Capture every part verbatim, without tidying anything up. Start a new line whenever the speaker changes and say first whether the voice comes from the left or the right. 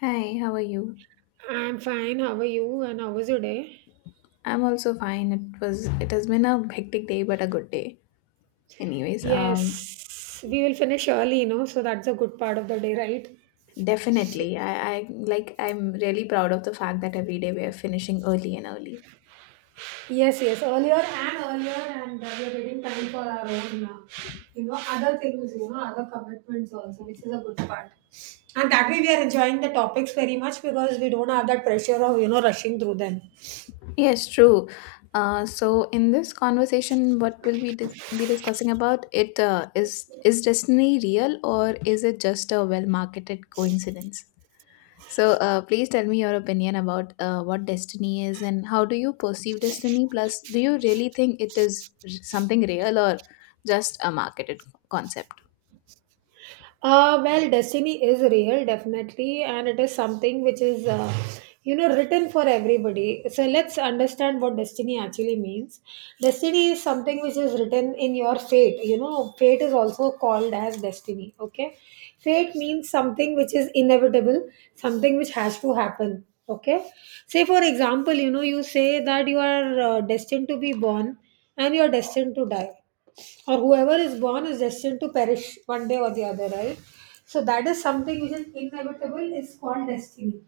left: Hi, how are you?
right: I'm fine. How are you? And how was your day?
left: I'm also fine. It was it has been a hectic day, but a good day. Anyways, um,
right: Yes, we will finish early, you know, so that's a good part of the day, right?
left: definitely, I, I like I'm really proud of the fact that every day we are finishing early and early.
right: Yes, yes, earlier and earlier, and uh, we are getting time for our own, uh, you know, other things, you know, other commitments also, which is a good part. And that way, we are enjoying the topics very much because we don't have that pressure of, you know, rushing through them.
left: Yes, true. Uh, so in this conversation, what will we dis- be discussing about? It uh, is is destiny real, or is it just a well marketed coincidence? So, uh, please tell me your opinion about uh, what destiny is and how do you perceive destiny? Plus, do you really think it is r- something real or just a marketed concept?
right: Uh, well, destiny is real, definitely, and it is something which is, uh, you know, written for everybody. So let's understand what destiny actually means. Destiny is something which is written in your fate. You know, fate is also called as destiny. Okay, fate means something which is inevitable, something which has to happen. Okay, say for example, you know, you say that you are uh, destined to be born and you are destined to die or whoever is born is destined to perish one day or the other, right? So that is something which is inevitable. It's called destiny.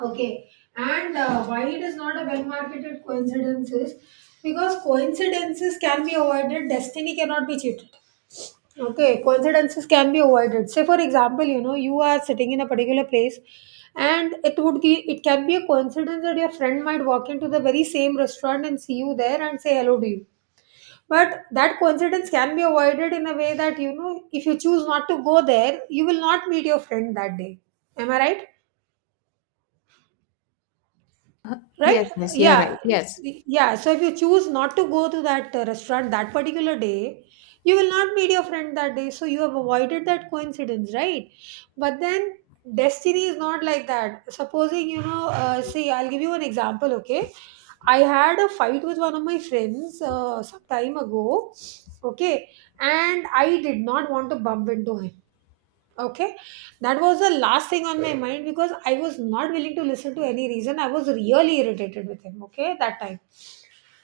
right: Okay, and uh, why it is not a well-marketed coincidence is because coincidences can be avoided. Destiny cannot be cheated. Okay, coincidences can be avoided. Say, for example, you know you are sitting in a particular place, and it would be it can be a coincidence that your friend might walk into the very same restaurant and see you there and say hello to you, but that coincidence can be avoided in a way that, you know, if you choose not to go there, you will not meet your friend that day. Am I right? Right?
left: Yes, yes, you're
right: Yeah.
left: right. Yes.
right: Yeah. So if you choose not to go to that uh, restaurant that particular day, you will not meet your friend that day. So you have avoided that coincidence, right? But then destiny is not like that. Supposing, you know, uh, see, I'll give you an example, okay? I had a fight with one of my friends uh, some time ago, okay? And I did not want to bump into him. Okay, that was the last thing on my mind because I was not willing to listen to any reason. I was really irritated with him, okay, that time.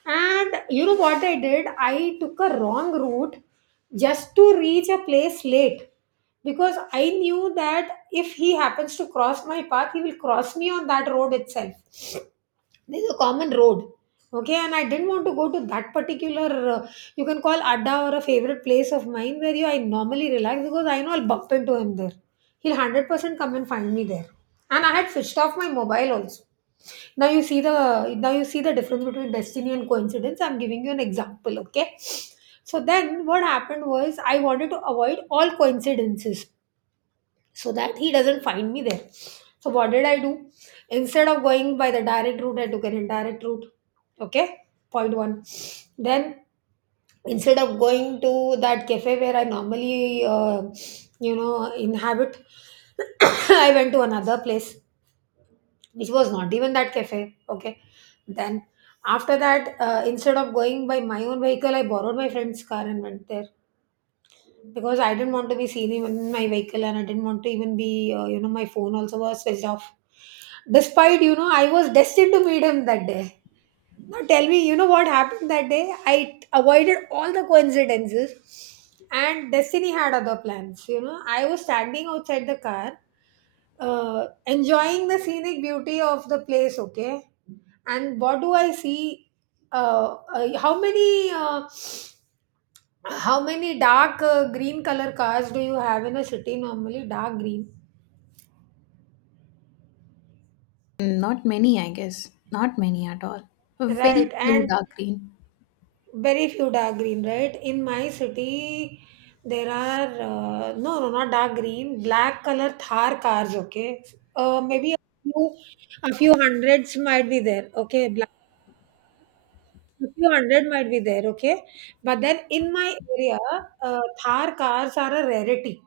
right: And you know what I did? I took a wrong route just to reach a place late because I knew that if he happens to cross my path, he will cross me on that road itself. This is a common road. Okay, and I didn't want to go to that particular uh, you can call adda or a favorite place of mine where you I normally relax, because I know I'll bump into him there. He'll hundred percent come and find me there, and I had switched off my mobile also. now you see the now you see the difference between destiny and coincidence. I'm giving you an example, okay? So then what happened was, I wanted to avoid all coincidences so that he doesn't find me there. So what did I do? Instead of going by the direct route, I took an indirect route. Okay, point one. Then instead of going to that cafe where I normally, uh, you know, inhabit, I went to another place which was not even that cafe. Okay, then after that, uh, instead of going by my own vehicle, I borrowed my friend's car and went there because I didn't want to be seen even in my vehicle, and I didn't want to even be, uh, you know, my phone also was switched off. Despite, you know, I was destined to meet him that day. Now tell me, you know what happened that day? I avoided all the coincidences, and destiny had other plans. You know, I was standing outside the car, uh, enjoying the scenic beauty of the place, okay? And what do I see? Uh, uh, how many. Uh, how many dark uh, green color cars do you have in a city normally? Dark green.
left: Not many, I guess. Not many at all.
right: Right,
left: Very few
right: and
left: dark green.
right: very few dark green, right? In my city, there are uh, no, no, not dark green, black color Thar cars, okay? Uh, maybe a few, a few hundreds might be there, okay? Black, a few hundred might be there, okay? But then in my area, uh, Thar cars are a rarity.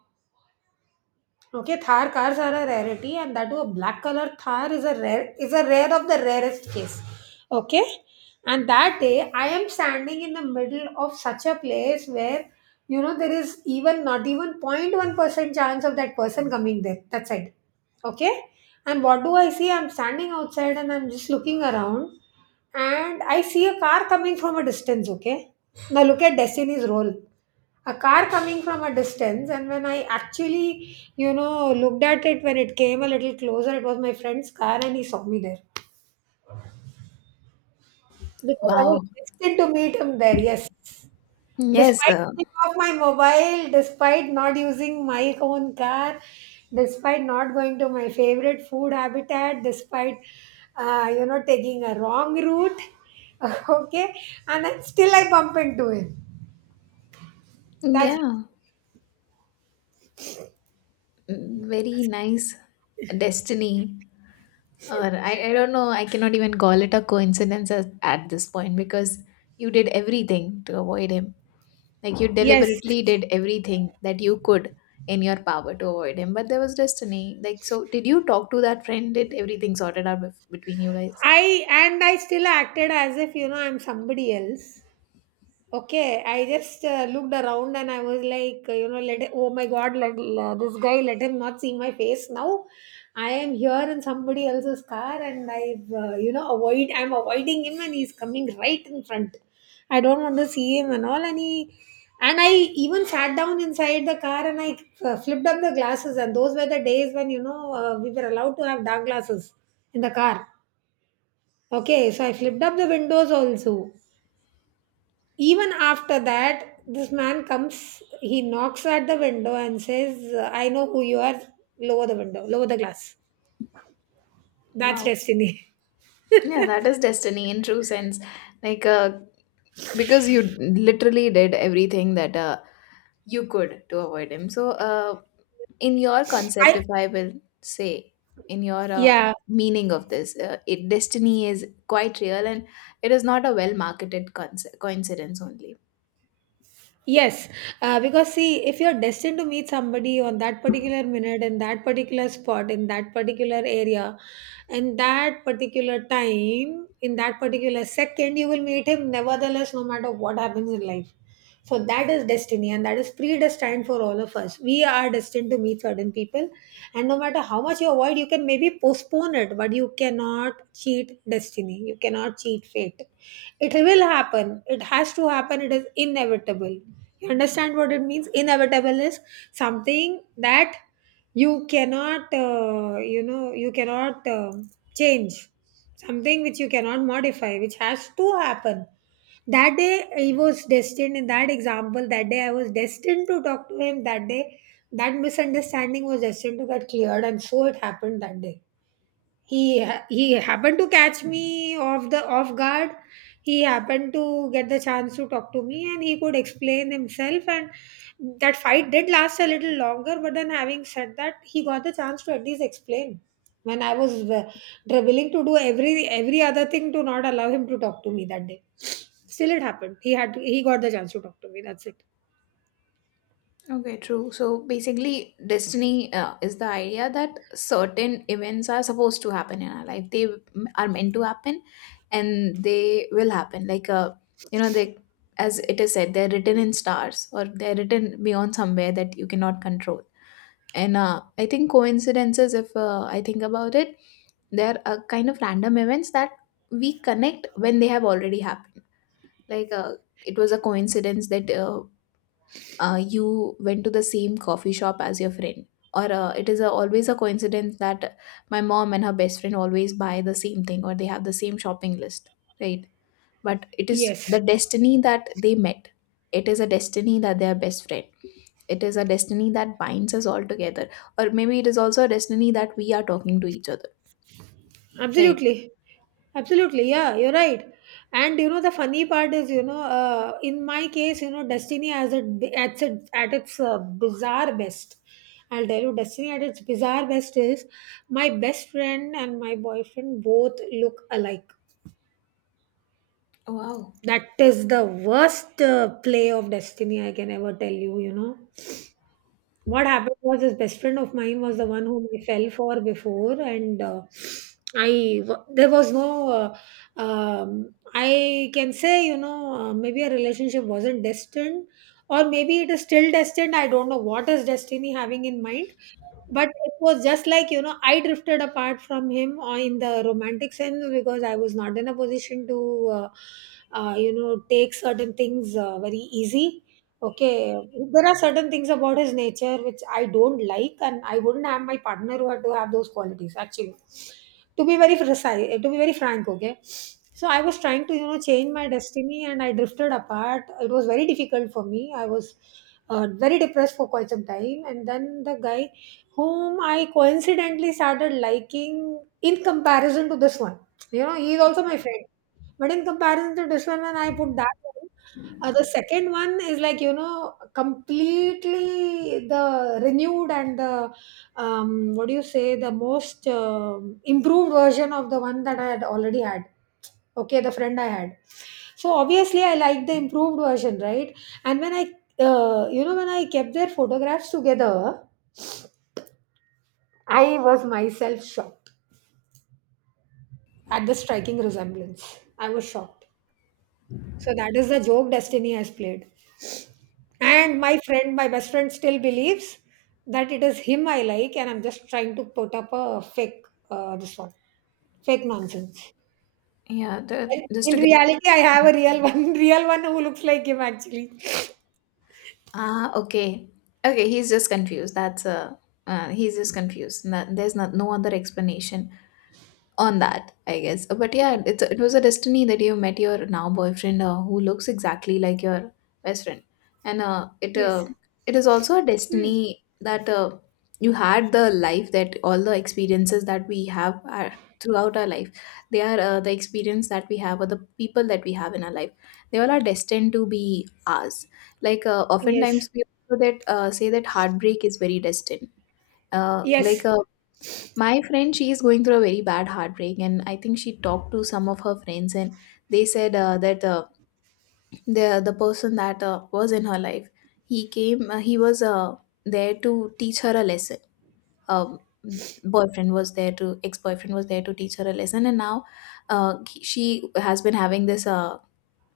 right: Okay, Thar cars are a rarity, and that too a black color Thar is a rare is a rare of the rarest case. Okay, and that day I am standing in the middle of such a place where, you know, there is even not even zero point zero point one percent chance of that person coming there. That's it. Okay, and what do I see? I'm standing outside and I'm just looking around, and I see a car coming from a distance. Okay, now look at Destiny's role. A car coming from a distance, and when I actually, you know, looked at it, when it came a little closer, it was my friend's car, and he saw me there because I was
left: Wow.
right: destined to meet him there. Yes,
left: Yes,
right: despite
left: uh,
right: taking off my mobile, despite not using my own car, despite not going to my favorite food habitat, despite, uh, you know, taking a wrong route, okay, and then still I bump into him. That's
left: yeah. Mm, very nice destiny. Or I, I don't know, I cannot even call it a coincidence as, at this point, because you did everything to avoid him. Like, you
right: yes.
left: deliberately did everything that you could in your power to avoid him, but there was destiny. Like, so did you talk to that friend? Did everything sorted out bef- between you guys?
right: I and I still acted as if, you know, I'm somebody else. Okay, I just uh, looked around and I was like, uh, you know, let it, oh my god, let uh, this guy, let him not see my face. Now I am here in somebody else's car, and I've, uh, you know avoid I'm avoiding him, and he's coming right in front. I don't want to see him and all. And he and I even sat down inside the car and I uh, flipped up the glasses. And those were the days when, you know, uh, we were allowed to have dark glasses in the car. Okay, so I flipped up the windows also. Even after that, this man comes, he knocks at the window and says, I know who you are. Lower the window, lower the glass. That's
left: Wow.
right: destiny.
left: Yeah, that is destiny in true sense. Like, uh, because you literally did everything that uh, you could to avoid him. So, uh, in your concept,
right: I,
left: if I will say, in your uh,
right: yeah,
left: meaning of this uh, it destiny is quite real, and it is not a well marketed conce- coincidence only.
right: yes. Uh, because see, if you're destined to meet somebody on that particular minute, in that particular spot, in that particular area, in that particular time, in that particular second, you will meet him nevertheless, no matter what happens in life. So that is destiny, and that is predestined for all of us. We are destined to meet certain people, and no matter how much you avoid, you can maybe postpone it, but you cannot cheat destiny. You cannot cheat fate. It will happen. It has to happen. It is inevitable. You understand what it means? Inevitable is something that you cannot, uh, you know, you cannot um change, something which you cannot modify, which has to happen. That day I was destined, in that example, that day I was destined to talk to him. That day, that misunderstanding was destined to get cleared, and so it happened that day he ha- he happened to catch me off the off guard. He happened to get the chance to talk to me, and he could explain himself. And that fight did last a little longer, but then, having said that, he got the chance to at least explain, when I was uh, willing to do every every other thing to not allow him to talk to me that day. Still it happened, he had he got the chance to talk to me. That's it,
left: Okay, true. So basically, destiny uh, is the idea that certain events are supposed to happen in our life, they m- are meant to happen, and they will happen. Like, uh, you know they as it is said, they're written in stars, or they're written beyond somewhere that you cannot control. And uh, I think coincidences, if uh, I think about it, they're a kind of random events that we connect when they have already happened. Like, uh, it was a coincidence that uh, uh, you went to the same coffee shop as your friend. Or uh, it is a, always a coincidence that my mom and her best friend always buy the same thing, or they have the same shopping list, right? But it is
right: yes.
left: the destiny that they met. It is a destiny that they are best friend, it is a destiny that binds us all together, or maybe it is also a destiny that we are talking to each other, right?
right: Absolutely. Absolutely. Yeah, you're right. And you know, the funny part is, you know, uh, in my case, you know, Destiny has it at its, at its uh, bizarre best. I'll tell you, Destiny at its bizarre best is, my best friend and my boyfriend both look alike.
left: Wow.
right: That is the worst uh, play of Destiny I can ever tell you, you know. What happened was, his best friend of mine was the one whom I fell for before, and uh, I wa- there was no. Uh, um, I can say, you know, uh, maybe a relationship wasn't destined, or maybe it is still destined. I don't know what is destiny having in mind, but it was just like, you know, I drifted apart from him uh, in the romantic sense, because I was not in a position to, uh, uh, you know, take certain things uh, very easy. Okay, there are certain things about his nature which I don't like, and I wouldn't have my partner who had to have those qualities actually. To be very precise, eh, to be very frank, okay. So I was trying to, you know, change my destiny, and I drifted apart. It was very difficult for me. I was uh, very depressed for quite some time, and then the guy whom I coincidentally started liking in comparison to this one. You know, he's also my friend. But in comparison to this one, when I put that one, uh, the second one is like, you know, completely the renewed and the, um, what do you say, the most um improved version of the one that I had already had. Okay, the friend I had. So obviously, I liked the improved version, right? And when I, uh, you know, When I kept their photographs together, I was myself shocked at the striking resemblance. I was shocked. So that is the joke Destiny has played. And my friend, my best friend, still believes that it is him I like, and I'm just trying to put up a fake uh, this one, fake nonsense.
left: Yeah, the,
right: Well,
left: just
right: in
left: to get,
right: reality, I have a real one, real one who looks like him actually.
left: ah, okay. Okay, he's just confused, that's a, uh, he's just confused. That- there's not no other explanation on that, I guess. Uh, But yeah, it's a, it was a destiny that you met your now boyfriend, uh, who looks exactly like your best friend, and uh, it
right: Yes.
left: uh, it is also a
right: Hmm.
left: destiny that uh, you had the life, that all the experiences that we have are throughout our life. They are uh, the experience that we have, or the people that we have in our life. They all are destined to be ours. Like, uh,
right: Yes.
left: oftentimes we also that uh, say that heartbreak is very destined. Uh,
right: Yes.
left: like uh, my friend, she is going through a very bad heartbreak, and I think she talked to some of her friends, and they said uh, that uh, the the person that uh, was in her life, he came, uh, he was uh, there to teach her a lesson. Um, boyfriend was there to ex boyfriend was there to teach her a lesson, and now uh, he- she has been having this, uh,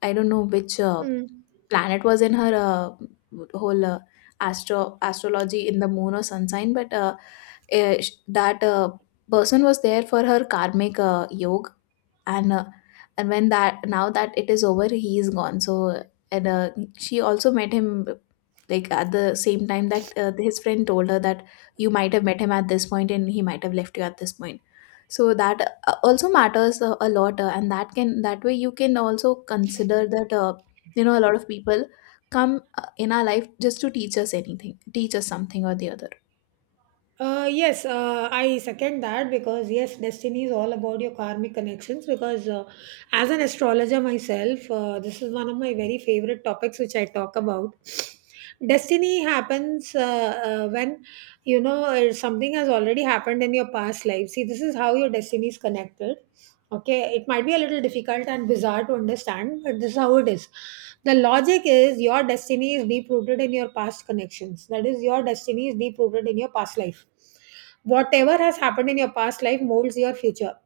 left: I don't know which uh,
right: Hmm.
left: planet was in her uh, whole uh, astro astrology in the moon or sun sign, but uh, uh, sh- that uh, person was there for her karmic uh, yoga, and uh, and when that now that it is over, he is gone. So and uh, She also met him, like, at the same time that uh, his friend told her that you might have met him at this point, and he might have left you at this point, so that uh, also matters a, a lot. Uh, and that, can that way you can also consider that uh, you know a lot of people come uh, in our life just to teach us anything, teach us something or the other.
right: Uh, yes, uh, I second that because yes, destiny is all about your karmic connections. Because uh, As an astrologer myself, uh, this is one of my very favorite topics which I talk about. Destiny happens uh, uh, when you know uh, something has already happened in your past life. See, this is how your destiny is connected. Okay, it might be a little difficult and bizarre to understand, but this is how it is. The logic is your destiny is deep rooted in your past connections. That is, your destiny is deep rooted in your past life. Whatever has happened in your past life molds your future.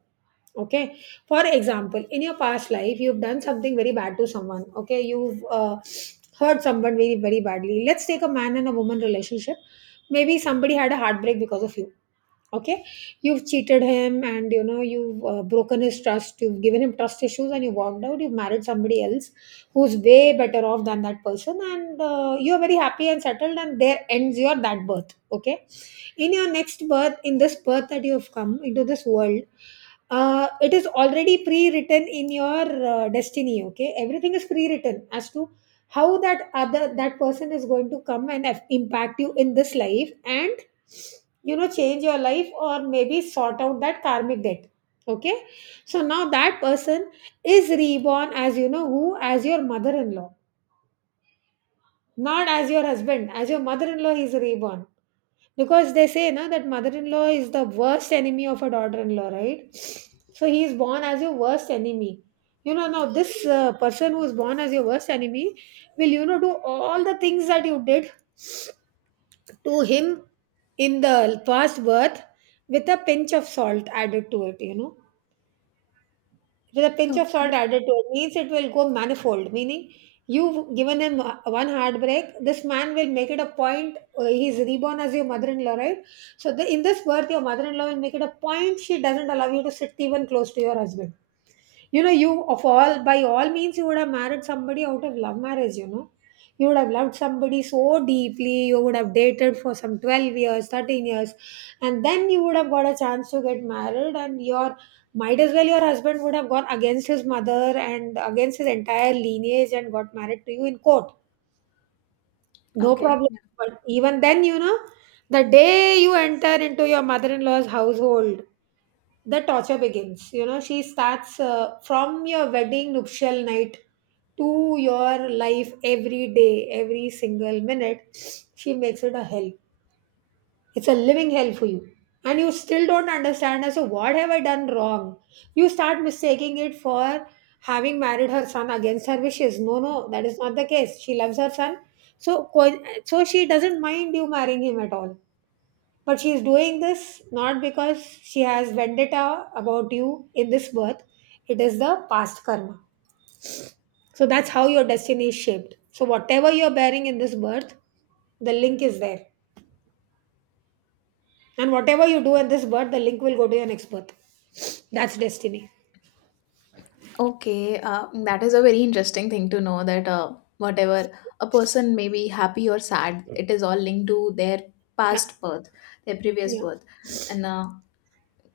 right: Okay, for example, in your past life, you've done something very bad to someone. Okay, you've uh, hurt someone very, very badly. Let's take a man and a woman relationship. Maybe somebody had a heartbreak because of you. Okay, you've cheated him, and you know you've uh, broken his trust, you've given him trust issues, and you walked out. You've married somebody else who's way better off than that person, and uh, you're very happy and settled, and there ends your that birth. Okay, in your next birth, in this birth that you've come into this world, uh, it is already pre-written in your uh, destiny. Okay, everything is pre-written as to how that other that person is going to come and af- impact you in this life, and you know change your life, or maybe sort out that karmic debt. Okay, so now that person is reborn as, you know who, as your mother-in-law. Not as your husband, as your mother-in-law he is reborn. Because they say na that mother-in-law is the worst enemy of a daughter-in-law, right? So he is born as your worst enemy. You know, now this uh, person who is born as your worst enemy will, you know, do all the things that you did to him in the past birth, with a pinch of salt added to it, you know. With a pinch of salt
left: Okay.
right: added to it means it will go manifold, meaning you've given him uh, one heartbreak. This man will make it a point. Uh, he's reborn as your mother in law, right? So, the, in this birth, your mother in law will make it a point. She doesn't allow you to sit even close to your husband. You know, you of all by all means you would have married somebody out of love marriage, you know. You would have loved somebody so deeply, you would have dated for some twelve years, thirteen years, and then you would have got a chance to get married, and your might as well your husband would have gone against his mother and against his entire lineage and got married to you in court. No
left: Okay.
right: problem. But even then, you know, the day you enter into your mother in law's household, the torture begins. You know, she starts uh, from your wedding nuptial night to your life, every day, every single minute, she makes it a hell. It's a living hell for you, and you still don't understand as to what have I done wrong. You start mistaking it for having married her son against her wishes. No, no, that is not the case. She loves her son. So co- so she doesn't mind you marrying him at all. But she is doing this not because she has vendetta about you in this birth, it is the past karma. So that's how your destiny is shaped. So whatever you're bearing in this birth, the link is there. And whatever you do in this birth, the link will go to your next birth. That's destiny.
left: Okay, uh, that is a very interesting thing to know, that uh, whatever, a person may be happy or sad, it is all linked to their
right: Yeah.
left: past birth, their previous
right: Yeah.
left: birth. And uh,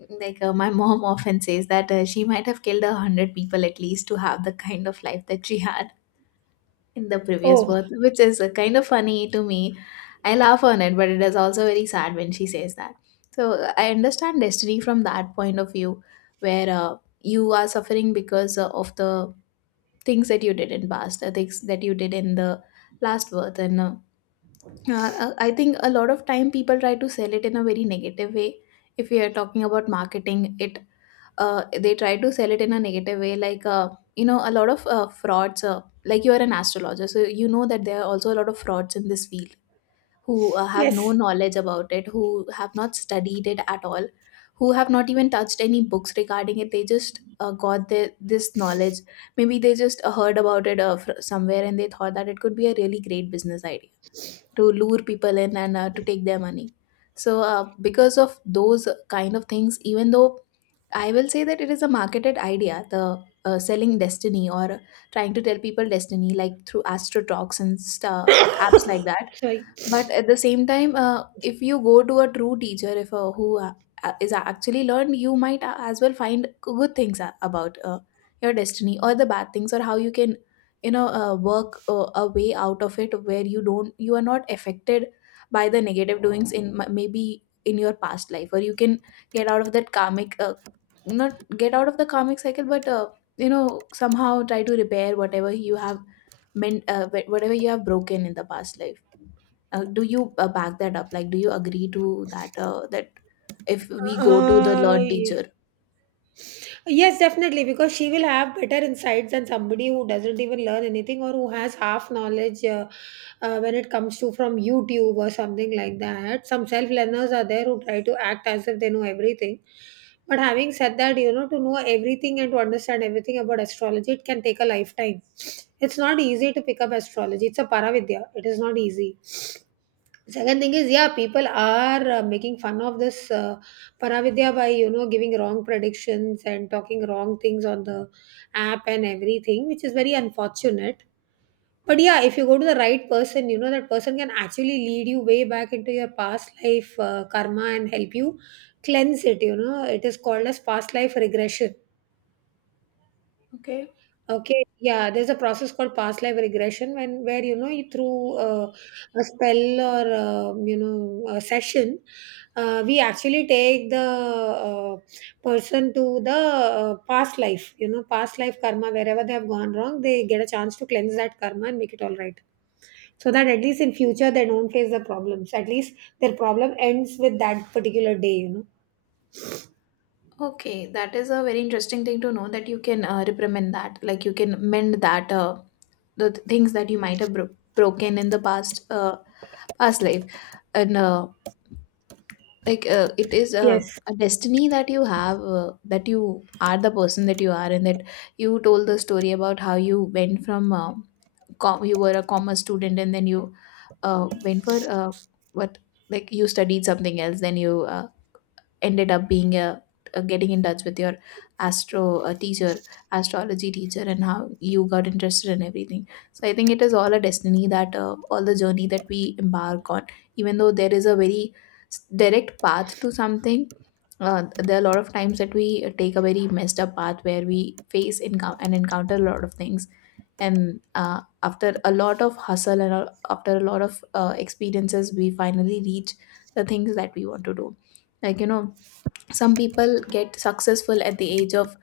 left: like uh, my mom often says that uh, she might have killed a hundred people at least to have the kind of life that she had in the previous
right: Oh,
left: birth, which is, uh, kind of funny to me. I laugh on it, but it is also very sad when she says that. So, uh, I understand destiny from that point of view, where uh, you are suffering because uh, of the things that you did in past, the things that you did in the last birth. And uh, uh, i think a lot of time people try to sell it in a very negative way, if we are talking about marketing it. Uh, they try to sell it in a negative way, like, uh, you know a lot of uh, frauds, uh, like, you are an astrologer, so you know that there are also a lot of frauds in this field, who uh, have no
right: yes.
left: knowledge about it, who have not studied it at all, who have not even touched any books regarding it. They just uh, got the, this knowledge. Maybe they just uh, heard about it uh, fr- somewhere, and they thought that it could be a really great business idea to lure people in, and uh, to take their money. So, uh, because of those kind of things, even though I will say that it is a marketed idea, the, uh, selling destiny, or trying to tell people destiny, like through Astro Talks and stu apps like that.
right: Sorry.
left: But at the same time, uh, if you go to a true teacher, if uh, who uh, is actually learned, you might a- as well find good things a- about uh, your destiny, or the bad things, or how you can, you know uh, work uh, a way out of it, where you don't, you are not affected by the negative doings in, m- maybe in your past life, or you can get out of that karmic, uh, not get out of the karmic cycle, but, uh, you know somehow try to repair whatever you have meant, uh, whatever you have broken in the past life. Uh, do you uh, back that up? Like, do you agree to that? Uh, that if we go to the
right: Uh,
left: learned teacher.
right: Yes, definitely, because she will have better insights than somebody who doesn't even learn anything or who has half knowledge, uh, uh, when it comes to from YouTube or something like that. Some self learners are there who try to act as if they know everything. But having said that, you know, to know everything and to understand everything about astrology, it can take a lifetime. It's not easy to pick up astrology, it's a paravidya, it is not easy. Second thing is, yeah, people are uh, making fun of this uh, Paravidya by, you know, giving wrong predictions and talking wrong things on the app and everything, which is very unfortunate. But yeah, if you go to the right person, you know, that person can actually lead you way back into your past life uh, karma and help you cleanse it. You know, it is called as past life regression.
left: Okay.
right: Okay, yeah, there's a process called past life regression when where you know you through uh, a spell or um, you know a session, uh, we actually take the uh, person to the uh, past life, you know, past life karma wherever they have gone wrong, they get a chance to cleanse that karma and make it all right, so that at least in future they don't face the problems. At least their problem ends with that particular day, you know.
left: Okay, that is a very interesting thing to know, that you can, uh, reprimand that, like you can mend that, uh, the th- things that you might have bro- broken in the past, uh, past life, and uh, like uh, it is a,
right: Yes.
left: a destiny that you have, uh, that you are the person that you are, and that you told the story about how you went from, uh, com- you were a commerce student, and then you uh, went for, uh, what like you studied something else, then you uh, ended up being a, uh, getting in touch with your astro uh, teacher astrology teacher, and how you got interested in everything. So I think it is all a destiny, that uh, all the journey that we embark on, even though there is a very s- direct path to something, uh, there are a lot of times that we take a very messed up path, where we face encou- and encounter a lot of things, and uh, after a lot of hustle, and a- after a lot of uh, experiences, we finally reach the things that we want to do. Like, you know, some people get successful at the age of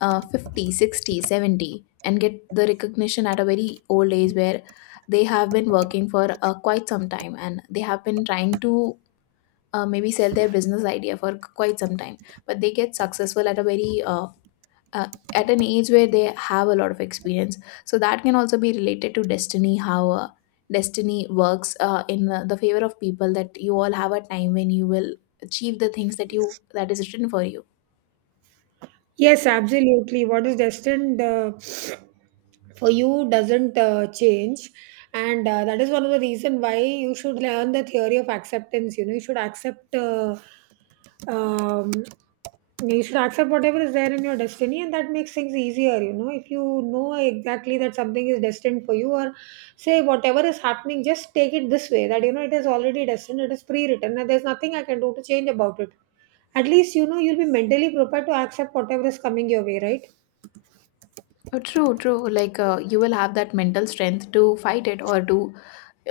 left: uh, fifty sixty, seventy, and get the recognition at a very old age, where they have been working for uh, quite some time, and they have been trying to uh, maybe sell their business idea for quite some time, but they get successful at a very uh, uh, at an age where they have a lot of experience. So that can also be related to destiny, how uh, destiny works uh, in uh, the favor of people, that you all have a time when you will achieve the things that you that is written for you.
right: Yes, absolutely. What is destined uh, for you doesn't uh, change, and uh, that is one of the reason why you should learn the theory of acceptance. You know, you should accept. Uh, um, you should accept whatever is there in your destiny, and that makes things easier. You know, if you know exactly that something is destined for you, or say whatever is happening, just take it this way, that you know it is already destined, it is pre written, and there's nothing I can do to change about it. At least you know you'll be mentally prepared to accept whatever is coming your way, right?
left: Oh, true, true. Like, uh, you will have that mental strength to fight it, or to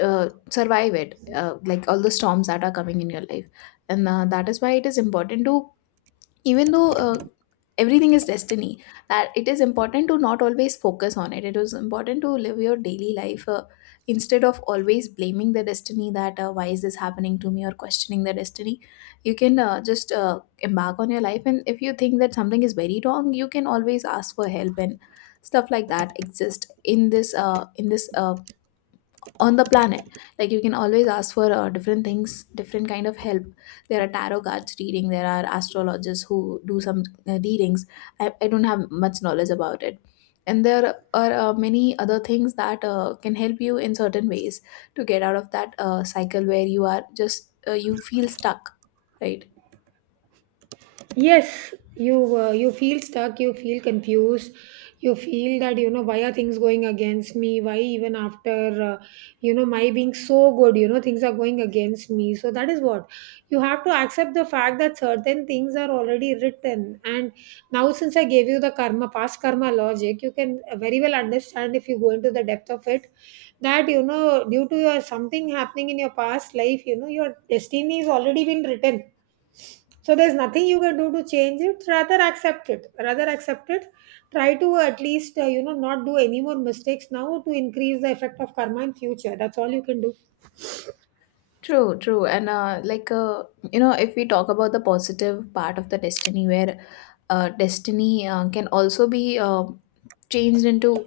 left: uh, survive it, uh, like all the storms that are coming in your life. And uh, that is why it is important to, even though uh, everything is destiny, that it is important to not always focus on it. It is important to live your daily life, uh, instead of always blaming the destiny, that uh, why is this happening to me, or questioning the destiny. You can uh, just uh, embark on your life, and if you think that something is very wrong, you can always ask for help, and stuff like that exist in this uh, in this uh, on the planet. Like, you can always ask for uh, different things, different kind of help. There are tarot cards reading, there are astrologers who do some uh, readings. I, I don't have much knowledge about it. And there are uh, many other things that uh, can help you in certain ways to get out of that uh, cycle where you are just uh, you feel stuck, right?
right: Yes, you uh, you feel stuck, you feel confused. You feel that, you know, why are things going against me, why even after, uh, you know, my being so good, you know, things are going against me. So that is what, you have to accept the fact that certain things are already written, and now since I gave you the karma past karma logic, you can very well understand if you go into the depth of it, that you know due to your something happening in your past life, you know your destiny is already been written. So there's nothing you can do to change it. Rather accept it. Rather accept it. Try to at least, uh, you know, not do any more mistakes now, to increase the effect of karma in future. That's all you can do.
left: True, true. And uh, like, uh, you know, if we talk about the positive part of the destiny where uh, destiny uh, can also be uh, changed into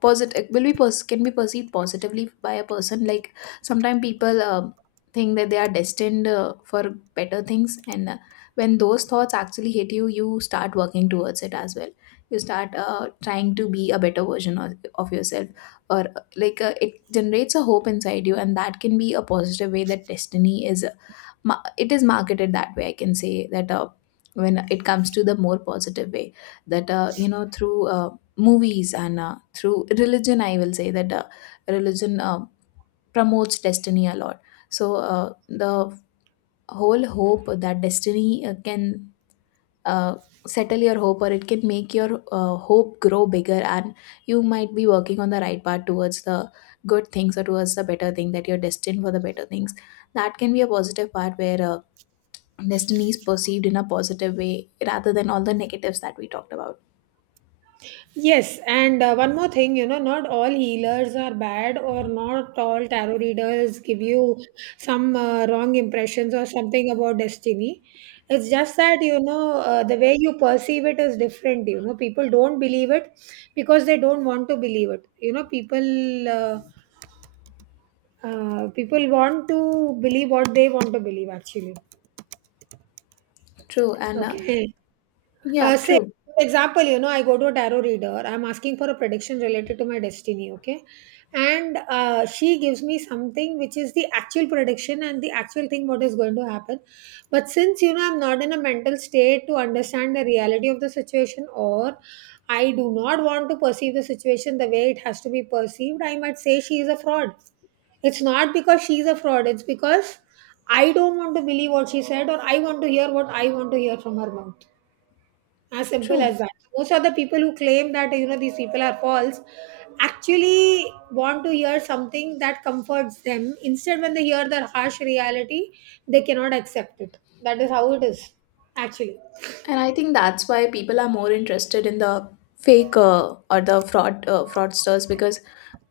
left: positive, will be pers- can be perceived positively by a person. Like, sometimes people uh, think that they are destined uh, for better things, and uh, when those thoughts actually hit you, you start working towards it as well. You start uh, trying to be a better version of, of yourself. Or uh, like, uh, it generates a hope inside you, and that can be a positive way that destiny is uh, ma- it is marketed that way, I can say that. Uh, when it comes to the more positive way, that uh, you know, through uh, movies, and uh, through religion, I will say that uh, religion uh, promotes destiny a lot. So uh, the whole hope that destiny uh, can uh, settle your hope, or it can make your uh, hope grow bigger, and you might be working on the right path towards the good things, or towards the better thing, that you're destined for the better things. That can be a positive part where uh, destiny is perceived in a positive way rather than all the negatives that we talked about.
right: Yes, and uh, one more thing, you know, not all healers are bad, or not all tarot readers give you some uh, wrong impressions or something about destiny. It's just that, you know, uh, the way you perceive it is different. You know, people don't believe it because they don't want to believe it. You know, people uh, Uh, people want to believe what they want to believe, actually.
left: True. And uh,
right: Okay.
left: yeah,
right: Uh, say,
left: true.
right: for example, you know, I go to a tarot reader. I'm asking for a prediction related to my destiny, okay? And uh, she gives me something which is the actual prediction and the actual thing what is going to happen. But since, you know, I'm not in a mental state to understand the reality of the situation, or I do not want to perceive the situation the way it has to be perceived, I might say she is a fraud. It's not because she's a fraud, it's because I don't want to believe what she said, or I want to hear what I want to hear from her mouth, as simple
left: True.
right: as that. So most of the people who claim that you know these people are false actually want to hear something that comforts them. Instead, when they hear their harsh reality, they cannot accept it. That is how it is, actually.
left: And I think that's why people are more interested in the fake uh, or the fraud uh, fraudsters, because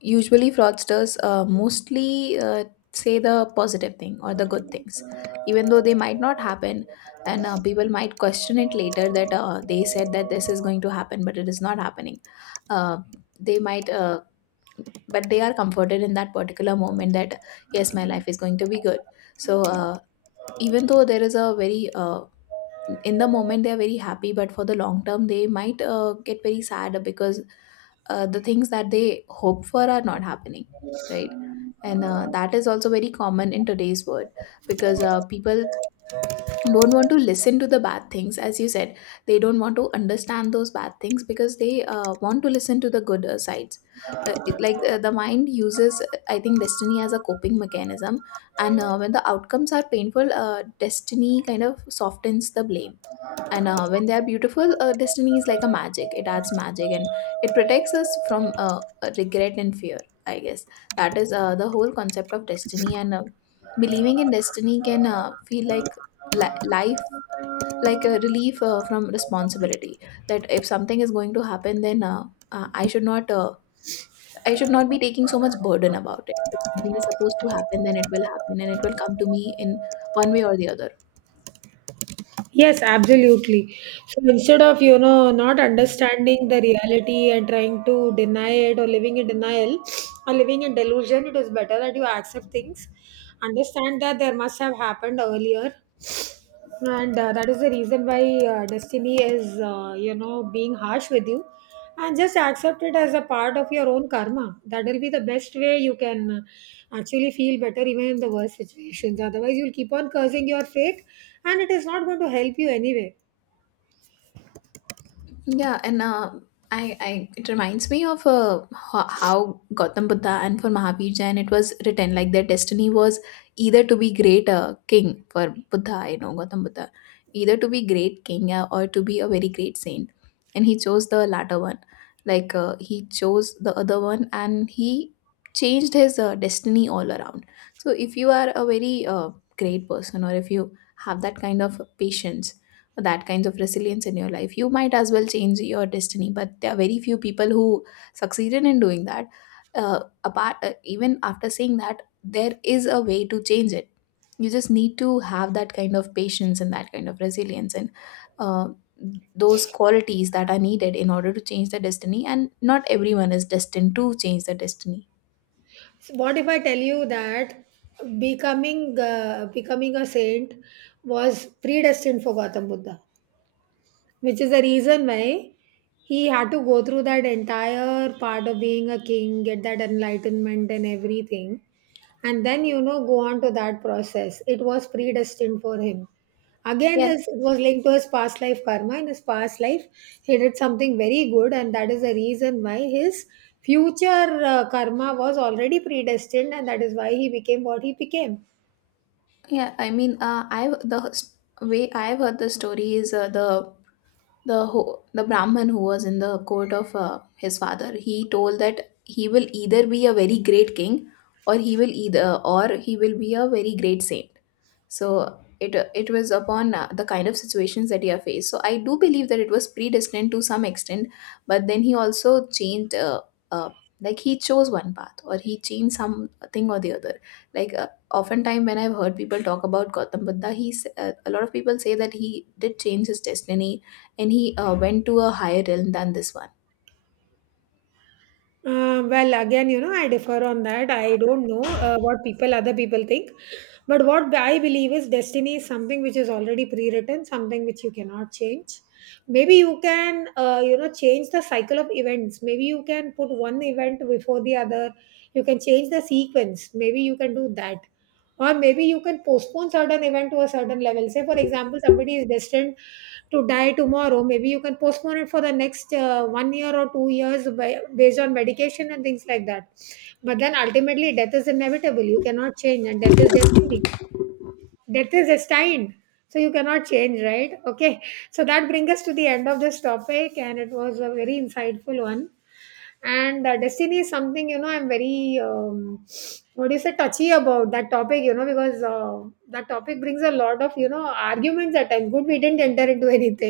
left: usually fraudsters uh, mostly uh, say the positive thing or the good things, even though they might not happen. And uh, people might question it later that uh, they said that this is going to happen but it is not happening. uh, they might uh, but they are comforted in that particular moment that yes, my life is going to be good. So uh, even though there is a very uh, in the moment they are very happy, but for the long term they might uh, get very sad, because uh, the things that they hope for are not happening, right? And uh, that is also very common in today's world, because uh, people don't want to listen to the bad things, as you said. They don't want to understand those bad things because they uh, want to listen to the good uh, sides. uh, it, like, uh, the mind uses, uh, I think, destiny as a coping mechanism. And uh, when the outcomes are painful, uh, destiny kind of softens the blame. And uh, when they are beautiful, uh, destiny is like a magic, it adds magic, and it protects us from uh, regret and fear, I guess. That is uh, the whole concept of destiny. And uh, believing in destiny can uh, feel like li- life, like a relief uh, from responsibility, that if something is going to happen, then uh, uh, I should not uh, I should not be taking so much burden about it. If something is supposed to happen, then it will happen and it will come to me in one way or the other.
right: Yes, absolutely. So instead of, you know, not understanding the reality and trying to deny it, or living in denial or living in delusion, it is better that you accept things, understand that there must have happened earlier. And uh, that is the reason why uh, destiny is, uh, you know, being harsh with you. And just accept it as a part of your own karma. That will be the best way you can uh, actually feel better even in the worst situations. Otherwise, you'll keep on cursing your fate, and it is not going to help you anyway.
left: Yeah, and uh, I, I it reminds me of uh, ho- how Gautam Buddha, and for Mahavir Jain, it was written, like their destiny was either to be great uh, king, for Buddha, you know, Gautam Buddha, either to be great king uh, or to be a very great saint, and he chose the latter one. Like uh, he chose the other one, and he changed his uh, destiny all around. So if you are a very uh, great person, or if you have that kind of patience, for that kinds of resilience in your life, you might as well change your destiny. But there are very few people who succeeded in doing that. Uh, apart uh, Even after saying that there is a way to change it, you just need to have that kind of patience and that kind of resilience, and uh, those qualities that are needed in order to change the destiny. And not everyone is destined to change the destiny.
right: So what if I tell you that becoming uh, becoming a saint was predestined for Gautam Buddha, which is the reason why he had to go through that entire part of being a king, get that enlightenment and everything, and then you know go on to that process. It was predestined for him. Again,
left: Yeah.
right: his it was linked to his past life karma. In his past life, he did something very good, and that is the reason why his future uh, karma was already predestined, and that is why he became what he became.
left: Yeah, I mean, uh, i the s- way I've heard the story is, uh, the the ho- the brahman who was in the court of uh, his father, he told that he will either be a very great king, or he will either, or he will be a very great saint. So it it was upon uh, the kind of situations that he have faced, so I do believe that it was predestined to some extent. But then he also changed, uh, uh, like he chose one path, or he changed something or the other. Like uh, oftentimes when I've heard people talk about Gautam Buddha, he's uh, a lot of people say that he did change his destiny, and he uh, went to a higher realm than this one.
right: Uh, well, again, you know, I differ on that. I don't know uh, what people, other people think. But what I believe is destiny is something which is already pre written, something which you cannot change. Maybe you can, uh, you know, change the cycle of events. Maybe you can put one event before the other. You can change the sequence. Maybe you can do that. Or maybe you can postpone certain event to a certain level. Say, for example, somebody is destined to die tomorrow. Maybe you can postpone it for the next uh, one year or two years by, based on medication and things like that. But then ultimately, death is inevitable. You cannot change, and death is destiny, death is destined, so you cannot change, right? Okay, so that brings us to the end of this topic, and it was a very insightful one. And uh, destiny is something, you know, I'm very um, what do you say touchy about that topic, you know, because uh, that topic brings a lot of you know arguments at times. Good, we didn't enter into anything.